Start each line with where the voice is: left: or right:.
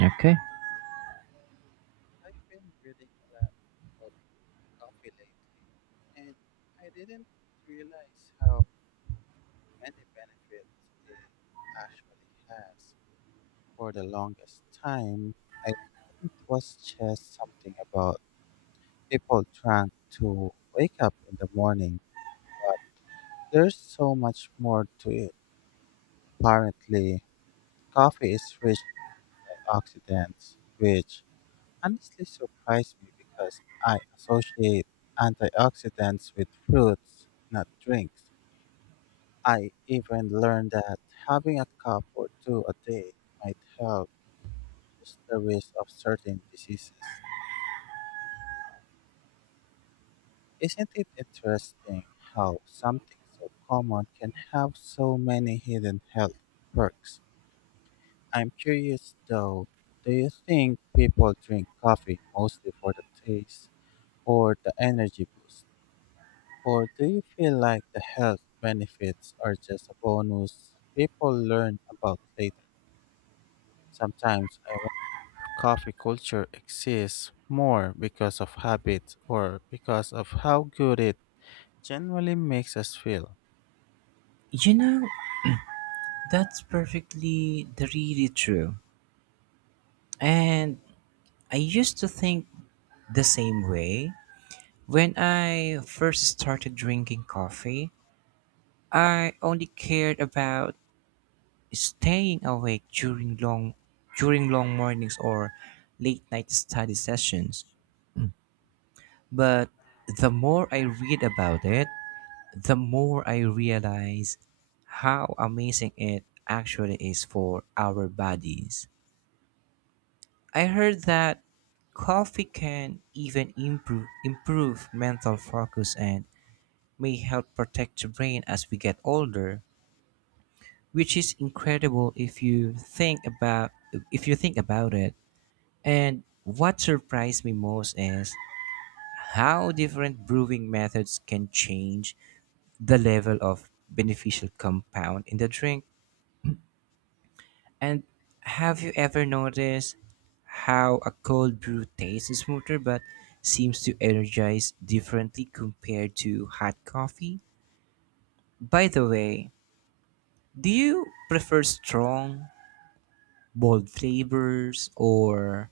right: Okay.
left: I've been reading a lot about coffee lately, and I didn't realize how many benefits it actually has. For the longest time, I thought it was just something about people trying to wake up in the morning, but there's so much more to it. Apparently, coffee is rich in antioxidants, which honestly surprised me because I associate antioxidants with fruits, not drinks. I even learned that having a cup or two a day might help reduce the risk of certain diseases. Isn't it interesting how something so common can have so many hidden health perks? I'm curious though, do you think people drink coffee mostly for the taste or the energy boost? Or do you feel like the health benefits are just a bonus people learn about later? Sometimes I wonder if coffee culture exists more because of habit or because of how good it generally makes us feel.
right: You know, that's perfectly really true. And I used to think the same way. When I first started drinking coffee, I only cared about staying awake during long mornings or late night study sessions. But the more I read about it, the more I realize how amazing it actually is for our bodies. I heard that coffee can even improve mental focus and may help protect the brain as we get older, which is incredible if you think about it. And what surprised me most is how different brewing methods can change the level of beneficial compound in the drink. And have you ever noticed how a cold brew tastes smoother but seems to energize differently compared to hot coffee? By the way, do you prefer strong, bold flavors, or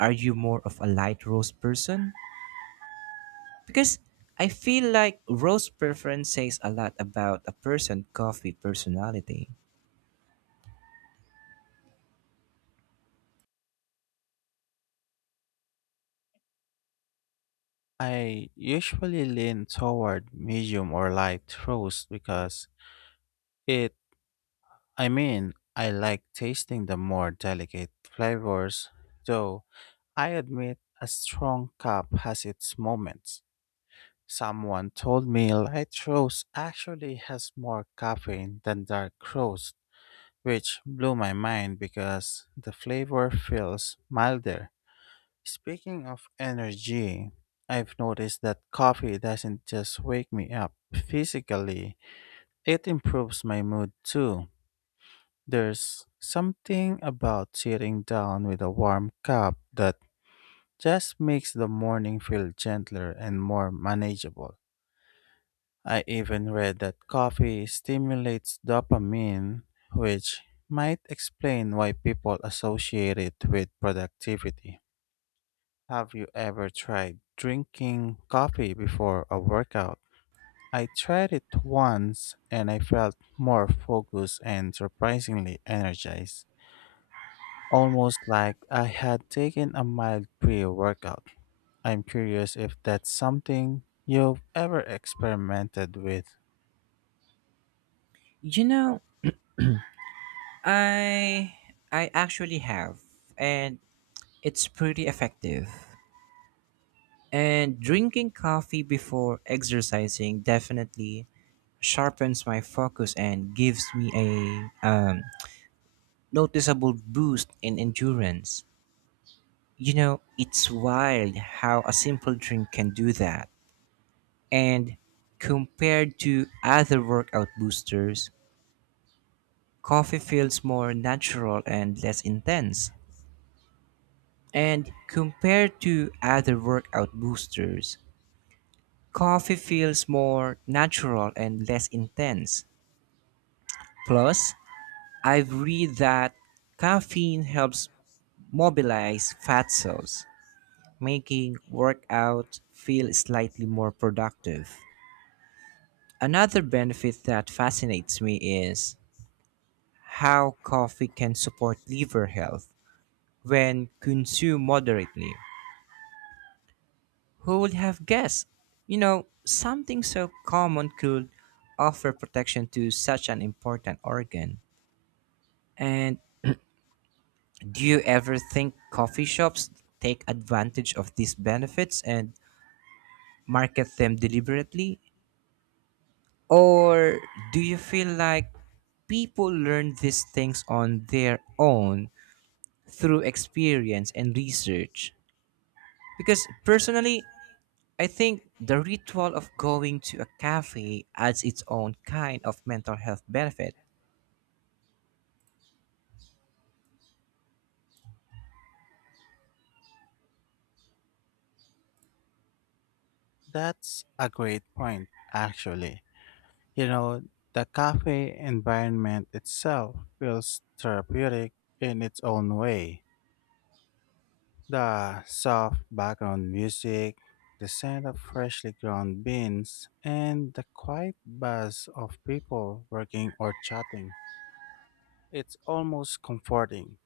right: are you more of a light roast person? Because I feel like roast preference says a lot about a person' coffee personality.
left: I usually lean toward medium or light roast because it I like tasting the more delicate flavors, though I admit a strong cup has its moments. Someone told me light roast actually has more caffeine than dark roast, which blew my mind because the flavor feels milder. Speaking of energy, I've noticed that coffee doesn't just wake me up physically, it improves my mood too. There's something about sitting down with a warm cup that just makes the morning feel gentler and more manageable. I even read that coffee stimulates dopamine, which might explain why people associate it with productivity. Have you ever tried drinking coffee before a workout? I tried it once and I felt more focused and surprisingly energized, almost like I had taken a mild pre-workout. I'm curious if that's something you've ever experimented with.
right: You know, I I actually have, and it's pretty effective. And drinking coffee before exercising definitely sharpens my focus and gives me a um, noticeable boost in endurance. You know, it's wild how a simple drink can do that. And compared to other workout boosters, coffee feels more natural and less intense. And compared to other workout boosters, coffee feels more natural and less intense. Plus, I've read that caffeine helps mobilize fat cells, making workout feel slightly more productive. Another benefit that fascinates me is how coffee can support liver health when consumed moderately. Who would have guessed? You know, something so common could offer protection to such an important organ. And do you ever think coffee shops take advantage of these benefits and market them deliberately? Or do you feel like people learn these things on their own through experience and research? Because personally, I think the ritual of going to a cafe adds its own kind of mental health benefit.
left: That's a great point, actually. You know, the cafe environment itself feels therapeutic in its own way. The soft background music, the scent of freshly ground beans, and the quiet buzz of people working or chatting. It's almost comforting.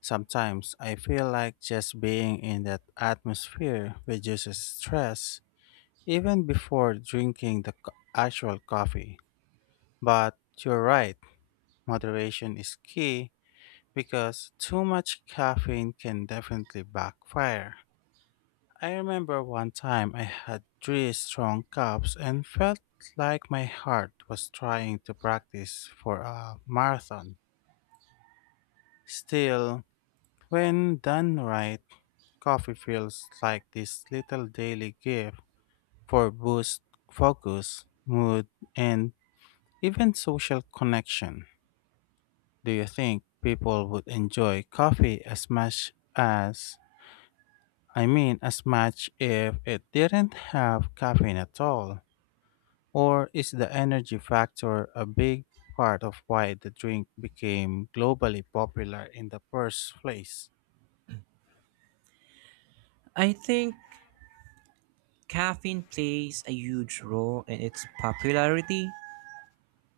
left: Sometimes I feel like just being in that atmosphere reduces stress even before drinking the actual coffee. But you're right, moderation is key because too much caffeine can definitely backfire. I remember one time I had three strong cups and felt like my heart was trying to practice for a marathon. Still, when done right, coffee feels like this little daily gift for boost focus, mood, and even social connection. Do you think people would enjoy coffee as much as as much if it didn't have caffeine at all? Or is the energy factor a big part of why the drink became globally popular in the first place?
right: I think caffeine plays a huge role in its popularity,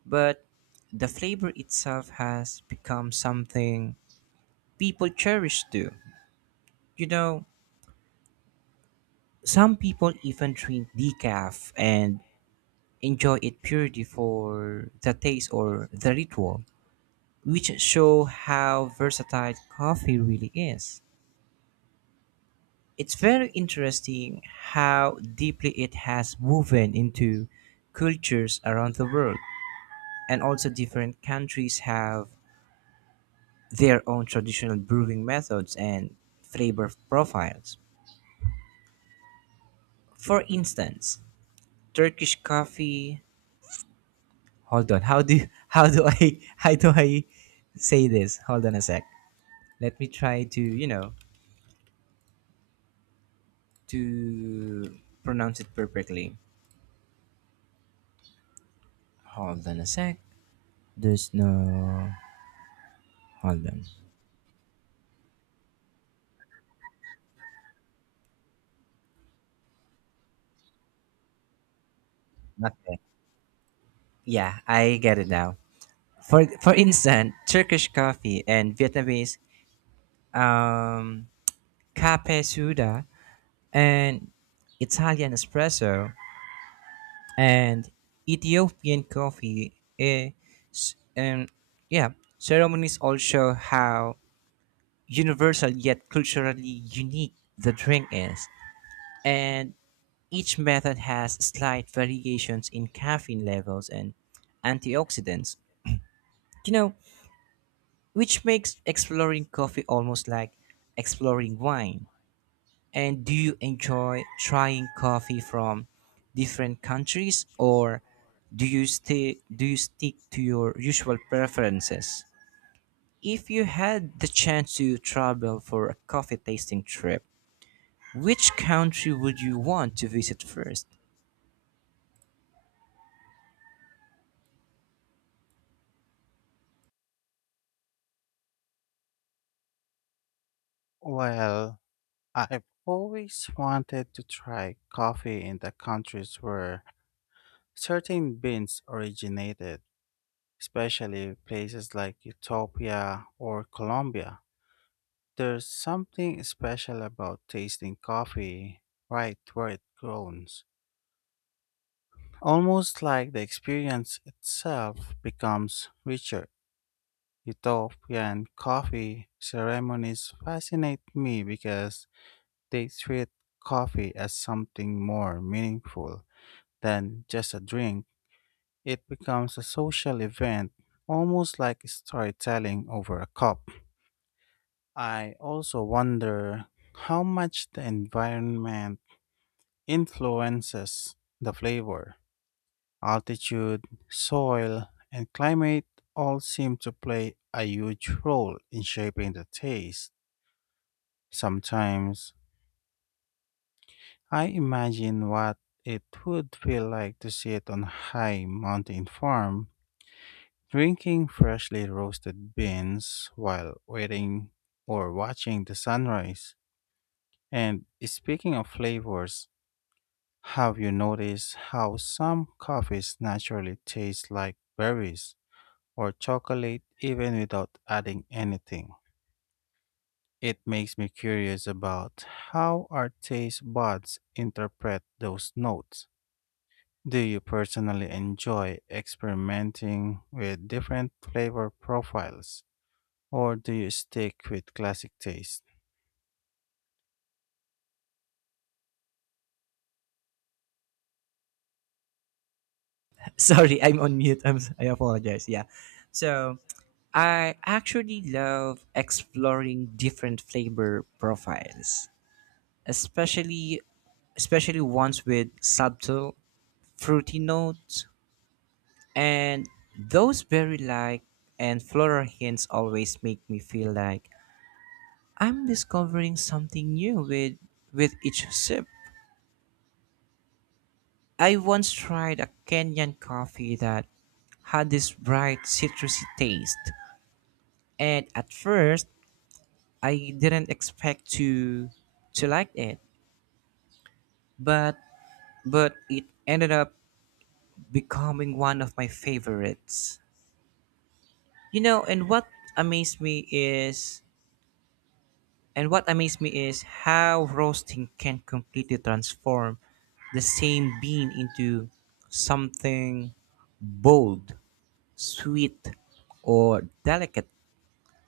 right: but the flavor itself has become something people cherish too. You know, some people even drink decaf and enjoy it purely for the taste or the ritual, which show how versatile coffee really is. It's very interesting how deeply it has woven into cultures around the world, and also different countries have their own traditional brewing methods and flavor profiles. For instance, Turkish coffee. Hold on. How do you, how do I say this? Hold on a sec. Let me try to to pronounce it perfectly. Hold on a sec. There's no. Hold on. Nothing. Yeah, I get it now. For instance, Turkish coffee and Vietnamese um, kape suda, and Italian espresso, and Ethiopian coffee. eh, and yeah, ceremonies all show how universal yet culturally unique the drink is. And each method has slight variations in caffeine levels and antioxidants, you know, which makes exploring coffee almost like exploring wine. And do you enjoy trying coffee from different countries, or do you stick to your usual preferences? If you had the chance to travel for a coffee tasting trip, which country would you want to visit first?
left: Well, I've always wanted to try coffee in the countries where certain beans originated, especially places like Ethiopia or Colombia. There's something special about tasting coffee right where it grows, almost like the experience itself becomes richer. Ethiopian coffee ceremonies fascinate me because they treat coffee as something more meaningful than just a drink, it becomes a social event, almost like storytelling over a cup. I also wonder how much the environment influences the flavor. Altitude, soil, and climate all seem to play a huge role in shaping the taste. Sometimes I imagine what it would feel like to sit on a high mountain farm drinking freshly roasted beans while waiting or watching the sunrise. And speaking of flavors, have you noticed how some coffees naturally taste like berries or chocolate even without adding anything? It makes me curious about how our taste buds interpret those notes. Do you personally enjoy experimenting with different flavor profiles? Or do you stick with classic taste?
right: Sorry, I'm on mute. I apologize. Yeah. So, I actually love exploring different flavor profiles, especially especially ones with subtle, fruity notes. And those berry like and floral hints always make me feel like I'm discovering something new with each sip. I once tried a Kenyan coffee that had this bright citrusy taste. And at first, I didn't expect to like it, but it ended up becoming one of my favorites. You know, and what amazed me is and what amazed me is how roasting can completely transform the same bean into something bold, sweet, or delicate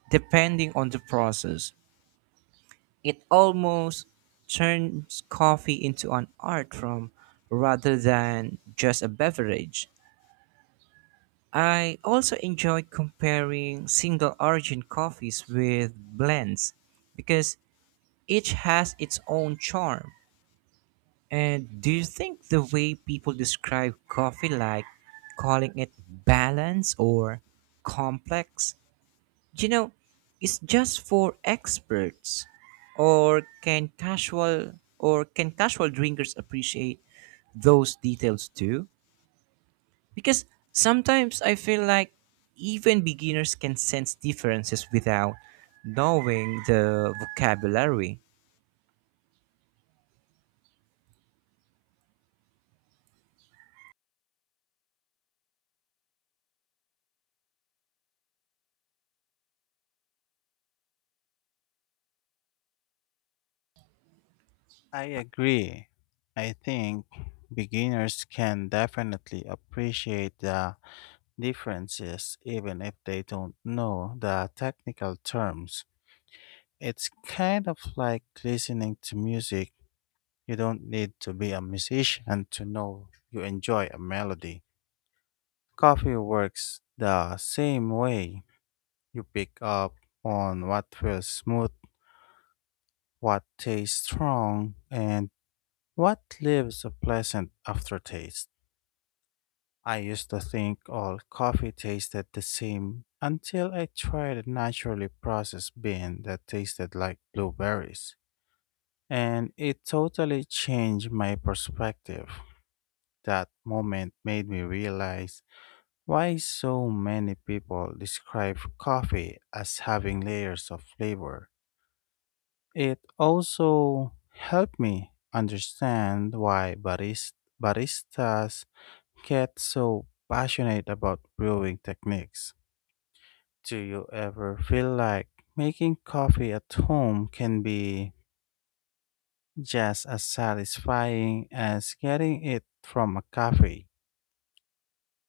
right: depending on the process. It almost turns coffee into an art form rather than just a beverage. I also enjoy comparing single origin coffees with blends because each has its own charm. And do you think the way people describe coffee, like calling it balanced or complex, you know, is just for experts? Or can casual drinkers appreciate those details too? Because sometimes I feel like even beginners can sense differences without knowing the vocabulary.
left: I agree. I think beginners can definitely appreciate the differences even if they don't know the technical terms. It's kind of like listening to music. You don't need to be a musician to know you enjoy a melody. Coffee works the same way. You pick up on what feels smooth, what tastes strong, and what leaves a pleasant aftertaste. I used to think all coffee tasted the same until I tried a naturally processed bean that tasted like blueberries, and it totally changed my perspective. That moment made me realize why so many people describe coffee as having layers of flavor. It also helped me understand why baristas get so passionate about brewing techniques. Do you ever feel like making coffee at home can be just as satisfying as getting it from a cafe?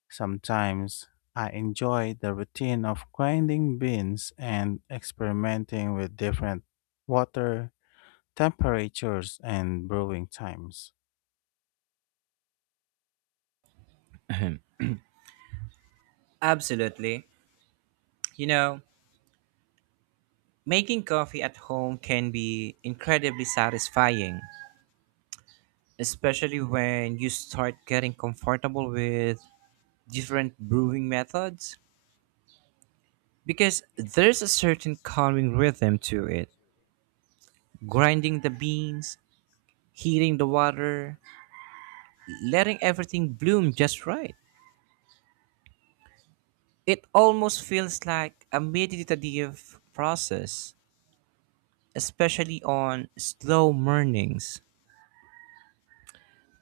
left: Sometimes I enjoy the routine of grinding beans and experimenting with different water temperatures and brewing times.
right: Absolutely. You know, making coffee at home can be incredibly satisfying, especially when you start getting comfortable with different brewing methods. Because there's a certain calming rhythm to it. Grinding the beans, heating the water, letting everything bloom just right. It almost feels like a meditative process, especially on slow mornings.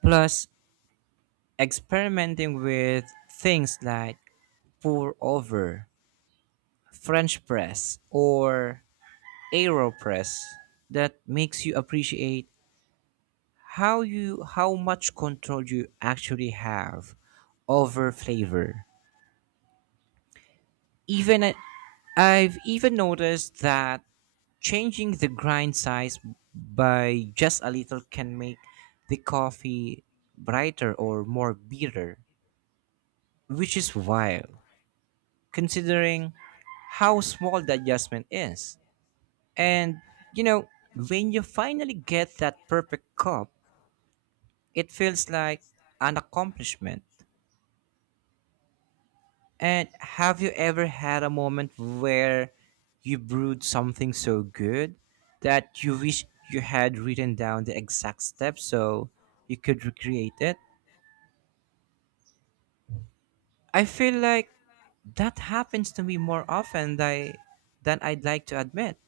right: Plus, experimenting with things like pour over, French press, or AeroPress that makes you appreciate how much control you actually have over flavor. Even at, I've even noticed that changing the grind size by just a little can make the coffee brighter or more bitter, which is wild considering how small the adjustment is. And, you know, when you finally get that perfect cup, it feels like an accomplishment. And have you ever had a moment where you brewed something so good that you wish you had written down the exact steps so you could recreate it? I feel like that happens to me more often than I'd like to admit.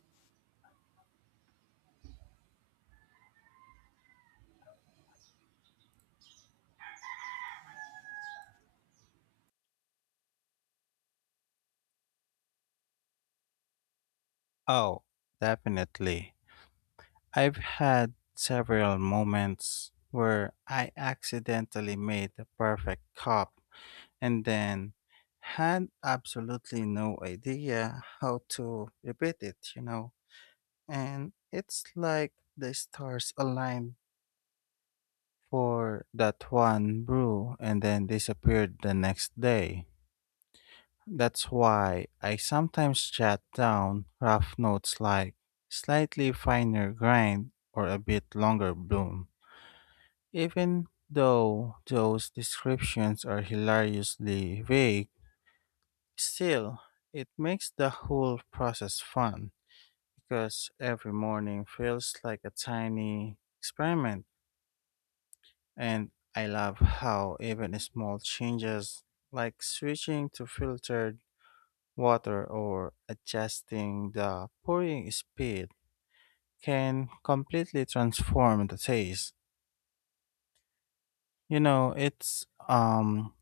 left: Oh, definitely. I've had several moments where I accidentally made the perfect cup and then had absolutely no idea how to repeat it. And it's like the stars aligned for that one brew and then disappeared the next day. That's why I sometimes jot down rough notes like slightly finer grind or a bit longer bloom. Even though those descriptions are hilariously vague, still, it makes the whole process fun because every morning feels like a tiny experiment. And I love how even small changes, like switching to filtered water or adjusting the pouring speed, can completely transform the taste. You know, it's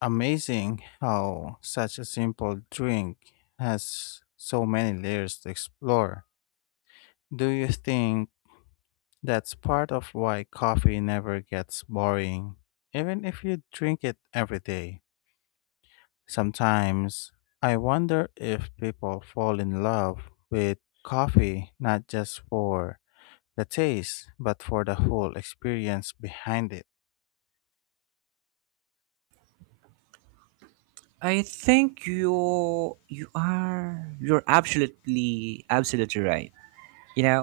left: amazing how such a simple drink has so many layers to explore. Do you think that's part of why coffee never gets boring, even if you drink it every day? Sometimes I wonder if people fall in love with coffee not just for the taste, but for the whole experience behind it.
right: I think you you are you're absolutely right. You know,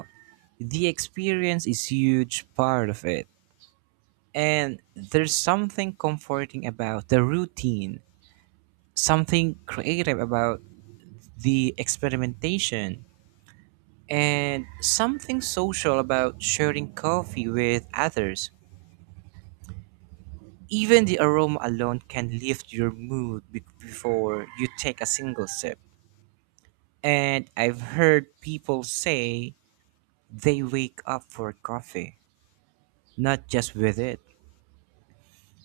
right: the experience is huge part of it, and there's something comforting about the routine, something creative about the experimentation, and something social about sharing coffee with others. Even the aroma alone can lift your mood before you take a single sip. And I've heard people say they wake up for coffee, not just with it.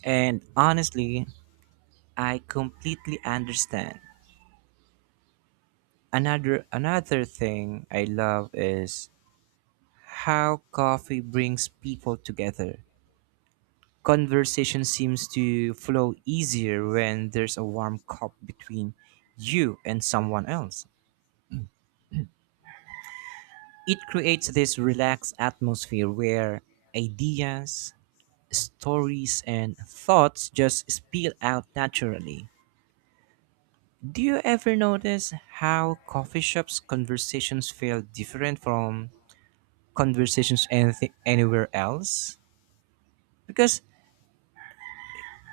right: And honestly, I completely understand. Another thing I love is how coffee brings people together. Conversation seems to flow easier when there's a warm cup between you and someone else. It creates this relaxed atmosphere where ideas, stories, and thoughts just spill out naturally. Do you ever notice how coffee shops conversations feel different from conversations anything anywhere else, because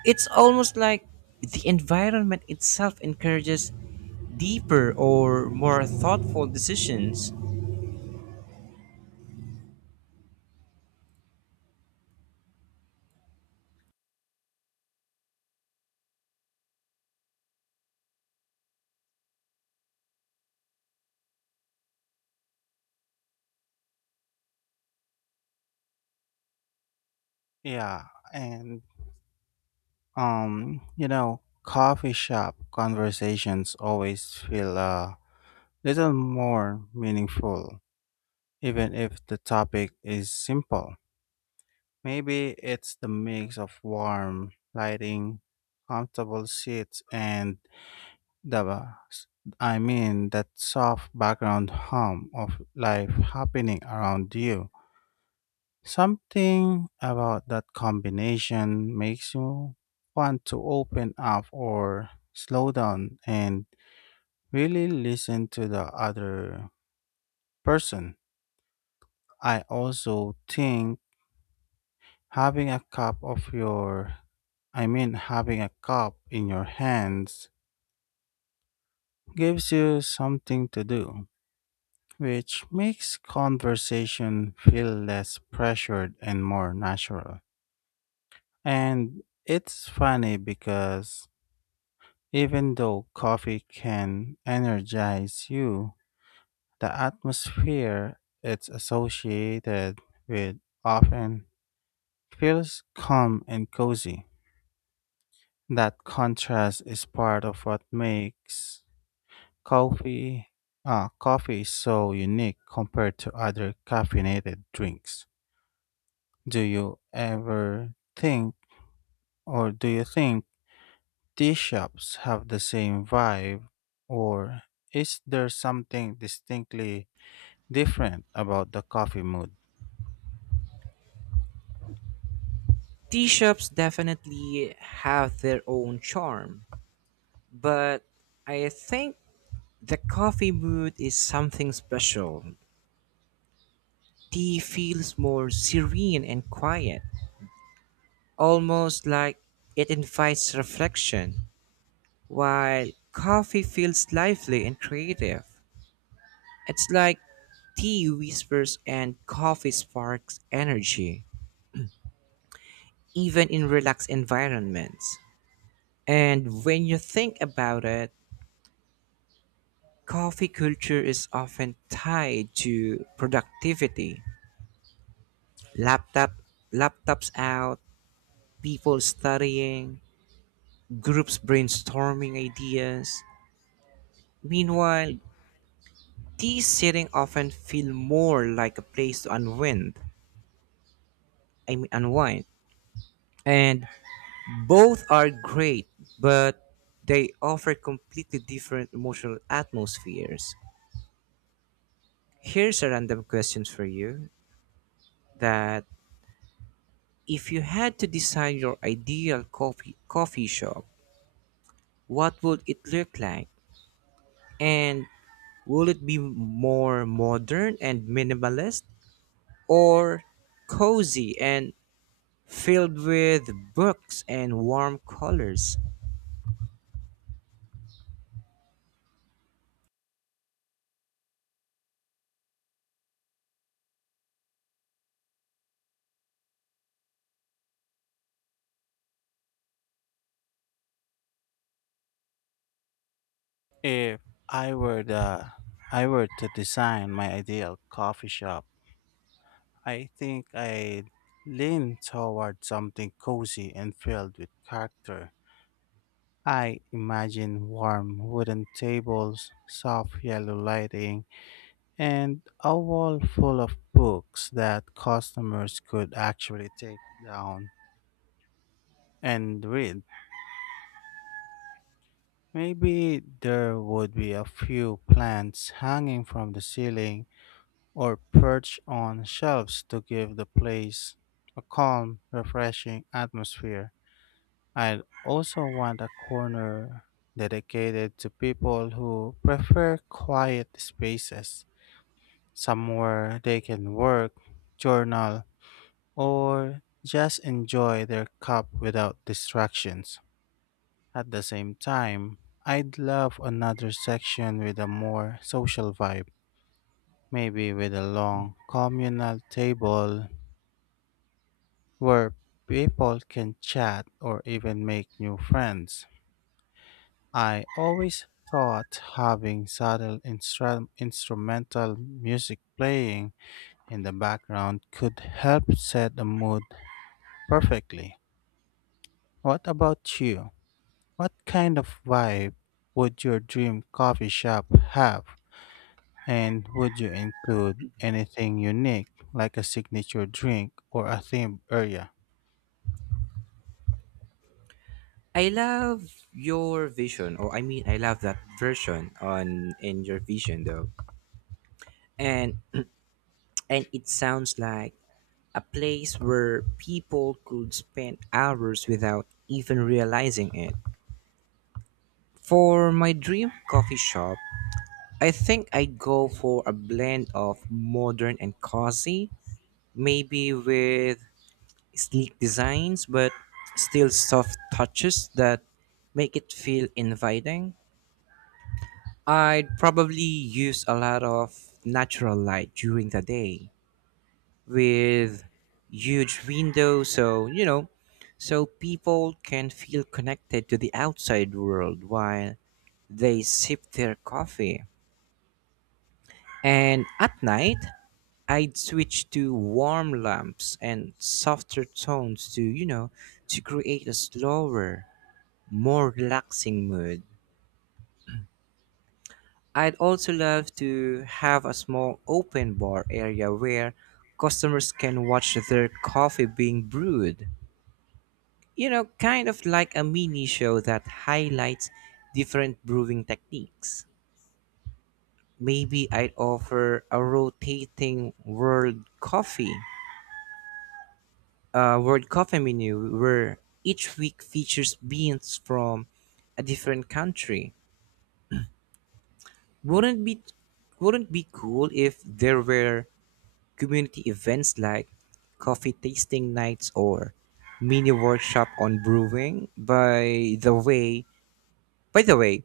right: it's almost like the environment itself encourages deeper or more thoughtful decisions?
left: Yeah, and you know, coffee shop conversations always feel a little more meaningful, even if the topic is simple. Maybe it's the mix of warm lighting, comfortable seats, and the, that soft background hum of life happening around you. Something about that combination makes you want to open up or slow down and really listen to the other person. I also think having a cup of your, having a cup in your hands gives you something to do, which makes conversation feel less pressured and more natural. And it's funny because even though coffee can energize you, the atmosphere it's associated with often feels calm and cozy. That contrast is part of what makes coffee coffee so unique compared to other caffeinated drinks. Do you ever think or do you think tea shops have the same vibe, or is there something distinctly different about the coffee mood?
right: Tea shops definitely have their own charm, but I think the coffee mood is something special. Tea feels more serene and quiet, almost like it invites reflection, while coffee feels lively and creative. It's like tea whispers and coffee sparks energy, even in relaxed environments. And when you think about it, coffee culture is often tied to productivity. Laptop, laptops out, people studying, groups brainstorming ideas. Meanwhile, tea sitting often feel more like a place to unwind. Unwind. And both are great, but they offer completely different emotional atmospheres. Here's a random question for you, that if you had to design your ideal coffee shop, what would it look like? And will it be more modern and minimalist, or cozy and filled with books and warm colors?
left: If I were the I were to design my ideal coffee shop, I think I'd lean toward something cozy and filled with character. I imagine warm wooden tables, soft yellow lighting, and a wall full of books that customers could actually take down and read. Maybe there would be a few plants hanging from the ceiling or perch on shelves to give the place a calm, refreshing atmosphere. I'd also want a corner dedicated to people who prefer quiet spaces, somewhere they can work, journal, or just enjoy their cup without distractions. At the same time, I'd love another section with a more social vibe, maybe with a long communal table where people can chat or even make new friends. I always thought having subtle instrumental music playing in the background could help set the mood perfectly. What about you? What kind of vibe would your dream coffee shop have? And would you include anything unique like a signature drink or a themed area?
right: I love your vision, I love that version on in your vision though, and it sounds like a place where people could spend hours without even realizing it. For my dream coffee shop, I think I go for a blend of modern and cozy, maybe with sleek designs, but still soft touches that make it feel inviting. I'd probably use a lot of natural light during the day with huge windows so, you know, so people can feel connected to the outside world while they sip their coffee. And at night, I'd switch to warm lamps and softer tones to, you know, to create a slower, more relaxing mood. I'd also love to have a small open bar area where customers can watch their coffee being brewed. You know, kind of like a mini show that highlights different brewing techniques. Maybe I'd offer a rotating world coffee menu where each week features beans from a different country. Wouldn't be wouldn't be cool if there were community events like coffee tasting nights or mini workshop on brewing. By the way,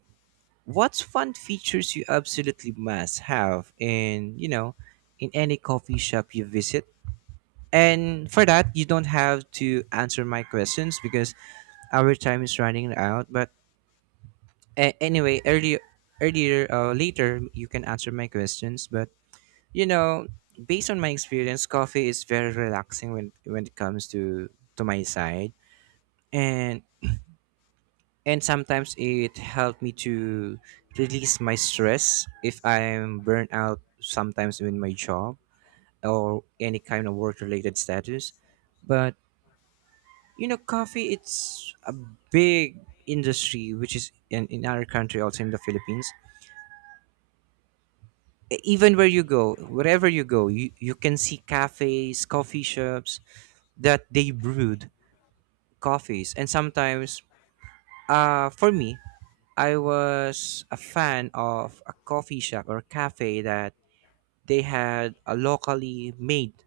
right: what's fun features you absolutely must have in, you know, in any coffee shop you visit? And for that, you don't have to answer my questions because our time is running out. But anyway, later, you can answer my questions. But you know, based on my experience, coffee is very relaxing when it comes to my side, and sometimes it helped me to release my stress if I'm burnt out sometimes in my job or any kind of work related status. But you know, coffee it's a big industry which is in our country also in the Philippines. Even where you go, wherever you go, you can see cafes, coffee shops, that they brewed coffees. And sometimes for me, I was a fan of a coffee shop or cafe that they had a locally made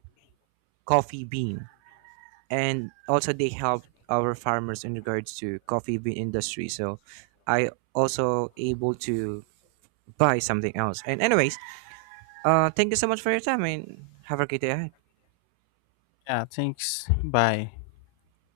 right: coffee bean, and also they helped our farmers in regards to coffee bean industry. So I also able to buy something else. And anyways, thank you so much for your time and have a great day ahead.
left: Yeah, thanks. Bye.